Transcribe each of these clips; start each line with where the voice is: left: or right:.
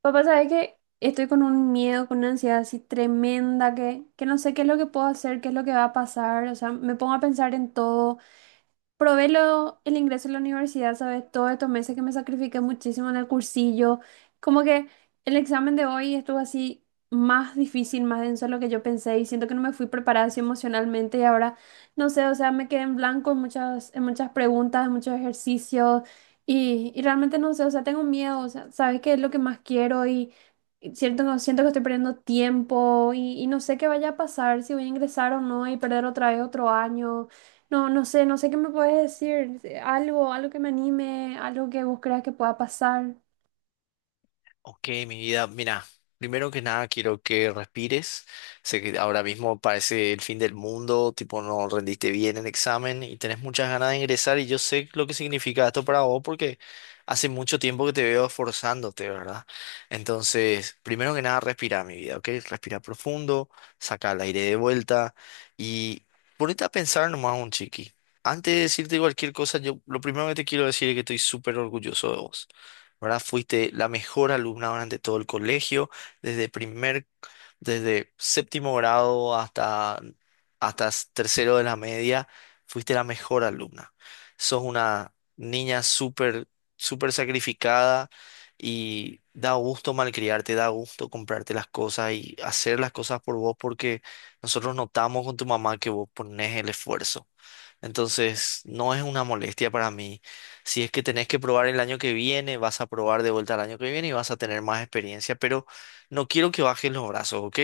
right: Papá, ¿sabes que estoy con un miedo, con una ansiedad así tremenda que no sé qué es lo que puedo hacer, qué es lo que va a pasar. O sea, me pongo a pensar en todo. Probé el ingreso a la universidad, ¿sabes? Todos estos meses que me sacrifiqué muchísimo en el cursillo. Como que el examen de hoy estuvo así más difícil, más denso de lo que yo pensé y siento que no me fui preparada así emocionalmente y ahora, no sé, o sea, me quedé en blanco en en muchas preguntas, en muchos ejercicios y realmente no sé, o sea, tengo miedo, o sea, ¿sabes qué es lo que más quiero? Y siento que estoy perdiendo tiempo y no sé qué vaya a pasar, si voy a ingresar o no y perder otra vez otro año. No, no sé, no sé qué me puedes decir. Algo, algo que me anime, algo que vos creas que pueda pasar.
left: Ok, mi vida, mira, primero que nada quiero que respires. Sé que ahora mismo parece el fin del mundo, tipo no rendiste bien el examen y tenés muchas ganas de ingresar y yo sé lo que significa esto para vos porque hace mucho tiempo que te veo esforzándote, ¿verdad? Entonces, primero que nada, respira, mi vida, ¿ok? Respira profundo, saca el aire de vuelta y ponete a pensar nomás un chiqui. Antes de decirte cualquier cosa, yo lo primero que te quiero decir es que estoy súper orgulloso de vos. ¿Verdad? Fuiste la mejor alumna durante todo el colegio, desde primer, desde séptimo grado hasta tercero de la media, fuiste la mejor alumna. Sos una niña súper sacrificada y da gusto malcriarte, da gusto comprarte las cosas y hacer las cosas por vos porque nosotros notamos con tu mamá que vos ponés el esfuerzo. Entonces, no es una molestia para mí. Si es que tenés que probar el año que viene, vas a probar de vuelta el año que viene y vas a tener más experiencia, pero no quiero que bajes los brazos, ¿ok?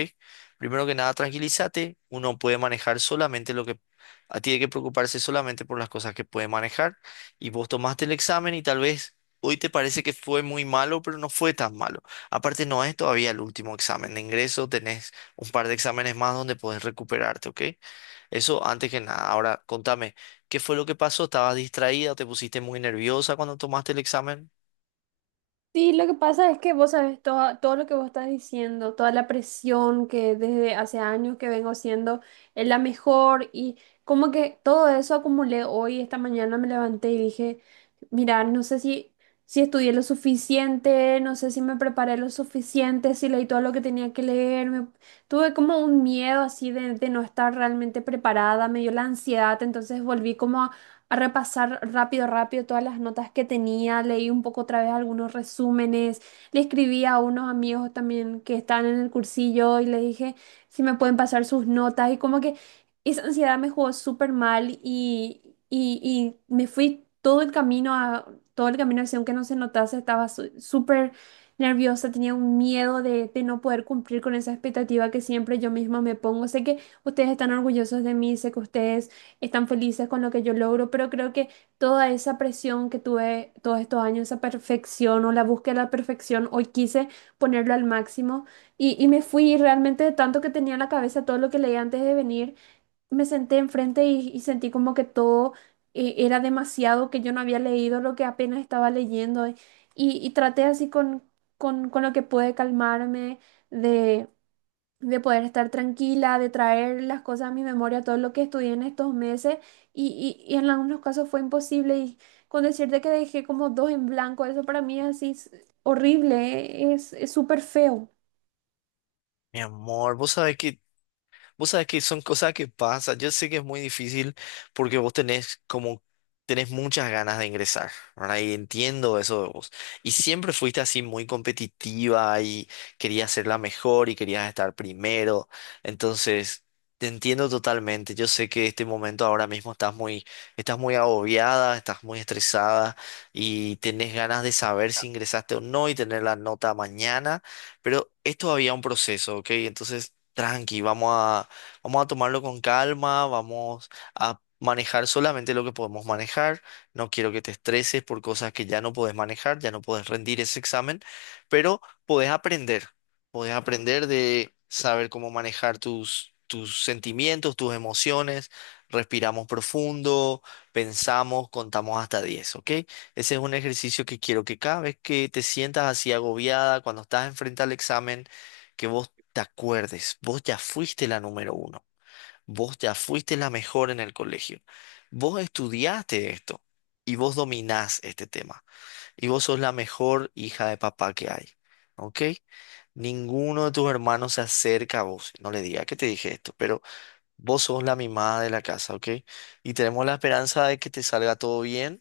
left: Primero que nada, tranquilízate. Uno puede manejar solamente lo que... A tiene que preocuparse solamente por las cosas que puede manejar. Y vos tomaste el examen y tal vez hoy te parece que fue muy malo, pero no fue tan malo. Aparte, no es todavía el último examen de ingreso. Tenés un par de exámenes más donde podés recuperarte, ¿ok? Eso antes que nada. Ahora, contame, ¿qué fue lo que pasó? ¿Estabas distraída? ¿Te pusiste muy nerviosa cuando tomaste el examen?
right: Sí, lo que pasa es que vos sabes todo, todo lo que vos estás diciendo, toda la presión que desde hace años que vengo siendo es la mejor y como que todo eso acumulé hoy, esta mañana me levanté y dije, mira, no sé si, si estudié lo suficiente, no sé si me preparé lo suficiente, si leí todo lo que tenía que leer, tuve como un miedo así de no estar realmente preparada, me dio la ansiedad, entonces volví como a repasar rápido, rápido todas las notas que tenía, leí un poco otra vez algunos resúmenes, le escribí a unos amigos también que estaban en el cursillo y les dije si me pueden pasar sus notas y como que esa ansiedad me jugó súper mal y me fui todo el camino todo el camino así, aunque no se notase, estaba súper nerviosa, tenía un miedo de no poder cumplir con esa expectativa que siempre yo misma me pongo. Sé que ustedes están orgullosos de mí, sé que ustedes están felices con lo que yo logro, pero creo que toda esa presión que tuve todos estos años, esa perfección o la búsqueda de la perfección, hoy quise ponerlo al máximo y me fui y realmente de tanto que tenía en la cabeza todo lo que leí antes de venir, me senté enfrente y sentí como que todo era demasiado, que yo no había leído lo que apenas estaba leyendo y traté así con lo que pude calmarme de de poder estar tranquila, de traer las cosas a mi memoria, todo lo que estudié en estos meses y en algunos casos fue imposible y con decirte que dejé como dos en blanco, eso para mí es así es horrible, es súper feo.
left: Mi amor, vos sabés que vos sabés que son cosas que pasan. Yo sé que es muy difícil porque vos tenés como tenés muchas ganas de ingresar, ¿verdad? Y entiendo eso de vos. Y siempre fuiste así muy competitiva y querías ser la mejor y querías estar primero. Entonces, te entiendo totalmente. Yo sé que este momento ahora mismo estás muy agobiada, estás muy estresada y tenés ganas de saber si ingresaste o no y tener la nota mañana, pero es todavía un proceso, ¿ok? Entonces... Tranqui, vamos a tomarlo con calma, vamos a manejar solamente lo que podemos manejar, no quiero que te estreses por cosas que ya no podés manejar, ya no podés rendir ese examen, pero podés aprender, podés aprender de saber cómo manejar tus sentimientos, tus emociones, respiramos profundo, pensamos, contamos hasta 10, ¿ok? Ese es un ejercicio que quiero que cada vez que te sientas así agobiada, cuando estás enfrente al examen, que vos te acuerdes, vos ya fuiste la número uno, vos ya fuiste la mejor en el colegio, vos estudiaste esto y vos dominás este tema y vos sos la mejor hija de papá que hay, ¿ok? Ninguno de tus hermanos se acerca a vos, no le diga que te dije esto, pero vos sos la mimada de la casa, ¿ok? Y tenemos la esperanza de que te salga todo bien.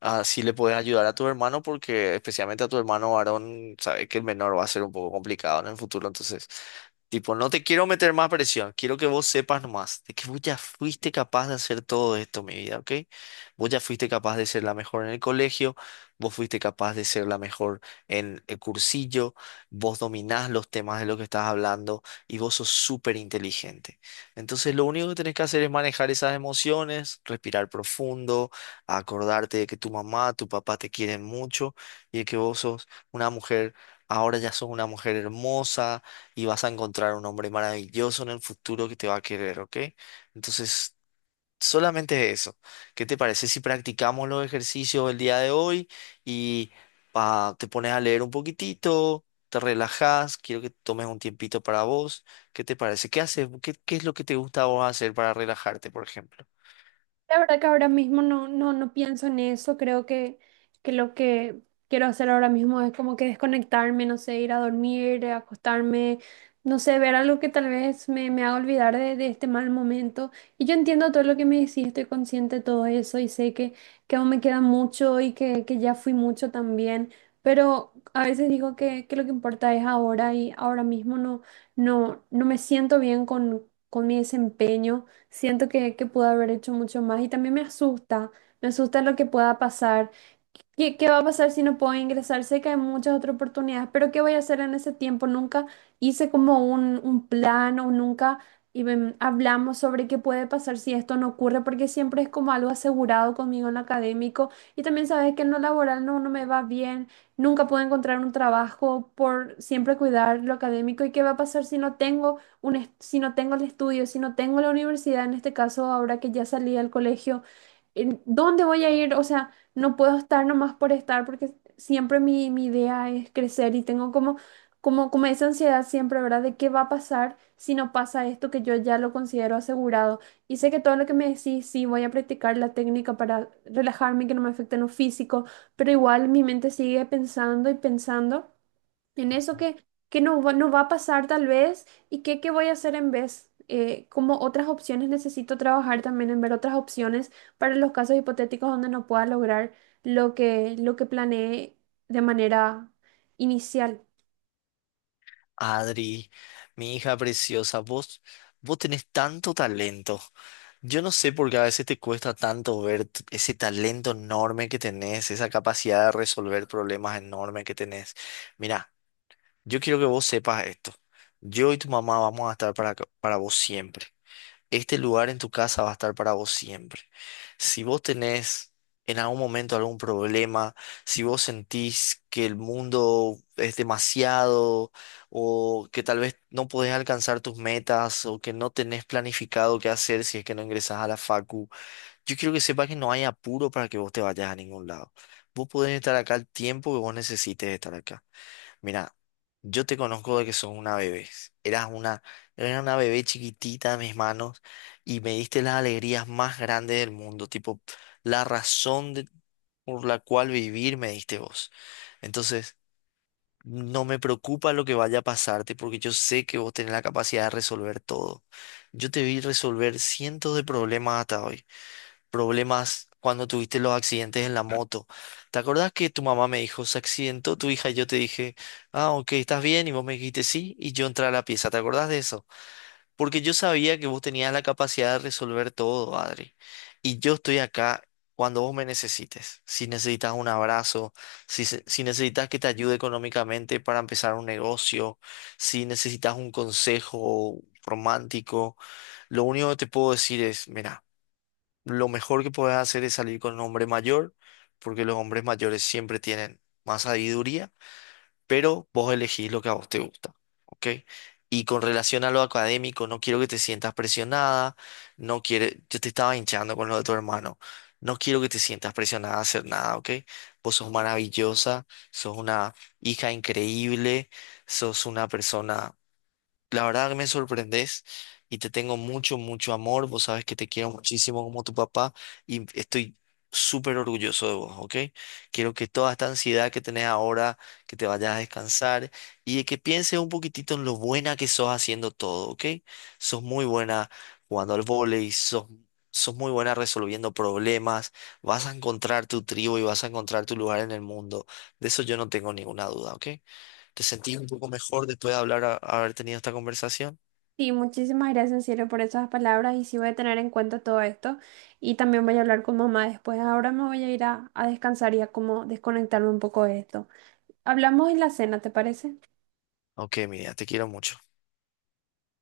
left: Así le puedes ayudar a tu hermano porque especialmente a tu hermano varón, sabes que el menor va a ser un poco complicado en el futuro. Entonces, tipo, no te quiero meter más presión, quiero que vos sepas nomás de que vos ya fuiste capaz de hacer todo esto, mi vida, ¿ok? Vos ya fuiste capaz de ser la mejor en el colegio, vos fuiste capaz de ser la mejor en el cursillo, vos dominás los temas de lo que estás hablando y vos sos súper inteligente. Entonces, lo único que tenés que hacer es manejar esas emociones, respirar profundo a acordarte de que tu mamá, tu papá te quieren mucho y de que vos sos una mujer, ahora ya sos una mujer hermosa y vas a encontrar un hombre maravilloso en el futuro que te va a querer, ¿ok? Entonces, solamente eso. ¿Qué te parece si practicamos los ejercicios el día de hoy y pa, te pones a leer un poquitito? Te relajas, quiero que tomes un tiempito para vos. ¿Qué te parece? ¿Qué haces? ¿Qué es lo que te gusta a vos hacer para relajarte, por ejemplo?
right: La verdad que ahora mismo no pienso en eso. Creo que lo que quiero hacer ahora mismo es como que desconectarme, no sé, ir a dormir, acostarme, no sé, ver algo que tal vez me haga olvidar de este mal momento. Y yo entiendo todo lo que me decís, estoy consciente de todo eso y sé que aún me queda mucho y que ya fui mucho también. Pero a veces digo que lo que importa es ahora y ahora mismo no me siento bien con mi desempeño. Siento que pude haber hecho mucho más y también me asusta lo que pueda pasar. ¿Qué, qué va a pasar si no puedo ingresar? Sé que hay muchas otras oportunidades, pero ¿qué voy a hacer en ese tiempo? Nunca hice como un plan o nunca y, ven, hablamos sobre qué puede pasar si esto no ocurre, porque siempre es como algo asegurado conmigo en lo académico y también sabes que en lo laboral no me va bien, nunca puedo encontrar un trabajo por siempre cuidar lo académico y qué va a pasar si no tengo si no tengo el estudio, si no tengo la universidad, en este caso ahora que ya salí del colegio, ¿en ¿dónde voy a ir? O sea no puedo estar nomás por estar porque siempre mi idea es crecer y tengo como esa ansiedad siempre, ¿verdad? De qué va a pasar si no pasa esto que yo ya lo considero asegurado. Y sé que todo lo que me decís, sí, voy a practicar la técnica para relajarme, y que no me afecte en lo físico, pero igual mi mente sigue pensando y pensando en eso que no va a pasar tal vez y qué voy a hacer en vez. Como otras opciones, necesito trabajar también en ver otras opciones para los casos hipotéticos donde no pueda lograr lo que planeé de manera inicial.
left: Adri, mi hija preciosa, vos tenés tanto talento. Yo no sé por qué a veces te cuesta tanto ver ese talento enorme que tenés, esa capacidad de resolver problemas enorme que tenés. Mira, yo quiero que vos sepas esto. Yo y tu mamá vamos a estar para vos siempre, este lugar en tu casa va a estar para vos siempre. Si vos tenés en algún momento algún problema, si vos sentís que el mundo es demasiado o que tal vez no podés alcanzar tus metas o que no tenés planificado qué hacer si es que no ingresás a la facu, yo quiero que sepas que no hay apuro para que vos te vayas a ningún lado. Vos podés estar acá el tiempo que vos necesites estar acá. Mira, yo te conozco de que sos una bebé. Eras una, eras una bebé chiquitita en mis manos y me diste las alegrías más grandes del mundo, tipo la por la cual vivir me diste vos. Entonces, no me preocupa lo que vaya a pasarte porque yo sé que vos tenés la capacidad de resolver todo. Yo te vi resolver cientos de problemas hasta hoy, problemas cuando tuviste los accidentes en la moto. ¿Te acordás que tu mamá me dijo, se accidentó tu hija? Y yo te dije, ah, ok, estás bien, y vos me dijiste sí, y yo entré a la pieza. ¿Te acordás de eso? Porque yo sabía que vos tenías la capacidad de resolver todo, Adri. Y yo estoy acá cuando vos me necesites. Si necesitas un abrazo, si necesitas que te ayude económicamente para empezar un negocio, si necesitas un consejo romántico, lo único que te puedo decir es, mira, lo mejor que puedes hacer es salir con un hombre mayor, porque los hombres mayores siempre tienen más sabiduría, pero vos elegís lo que a vos te gusta, ¿ok? Y con relación a lo académico, no quiero que te sientas presionada, no quiere, yo te estaba hinchando con lo de tu hermano, no quiero que te sientas presionada a hacer nada, ¿ok? Vos sos maravillosa, sos una hija increíble, sos una persona, la verdad que me sorprendes, y te tengo mucho, mucho amor. Vos sabes que te quiero muchísimo como tu papá y estoy súper orgulloso de vos, ¿ok? Quiero que toda esta ansiedad que tenés ahora, que te vayas a descansar y de que pienses un poquitito en lo buena que sos haciendo todo, ¿ok? Sos muy buena jugando al vóley, sos muy buena resolviendo problemas, vas a encontrar tu tribu y vas a encontrar tu lugar en el mundo. De eso yo no tengo ninguna duda, ¿ok? ¿Te sentís un poco mejor después de hablar, haber tenido esta conversación?
right: Sí, muchísimas gracias en serio por esas palabras y sí voy a tener en cuenta todo esto y también voy a hablar con mamá después. Ahora me voy a ir a descansar y a como desconectarme un poco de esto. Hablamos en la cena, ¿te parece?
left: Ok, mira, te quiero mucho.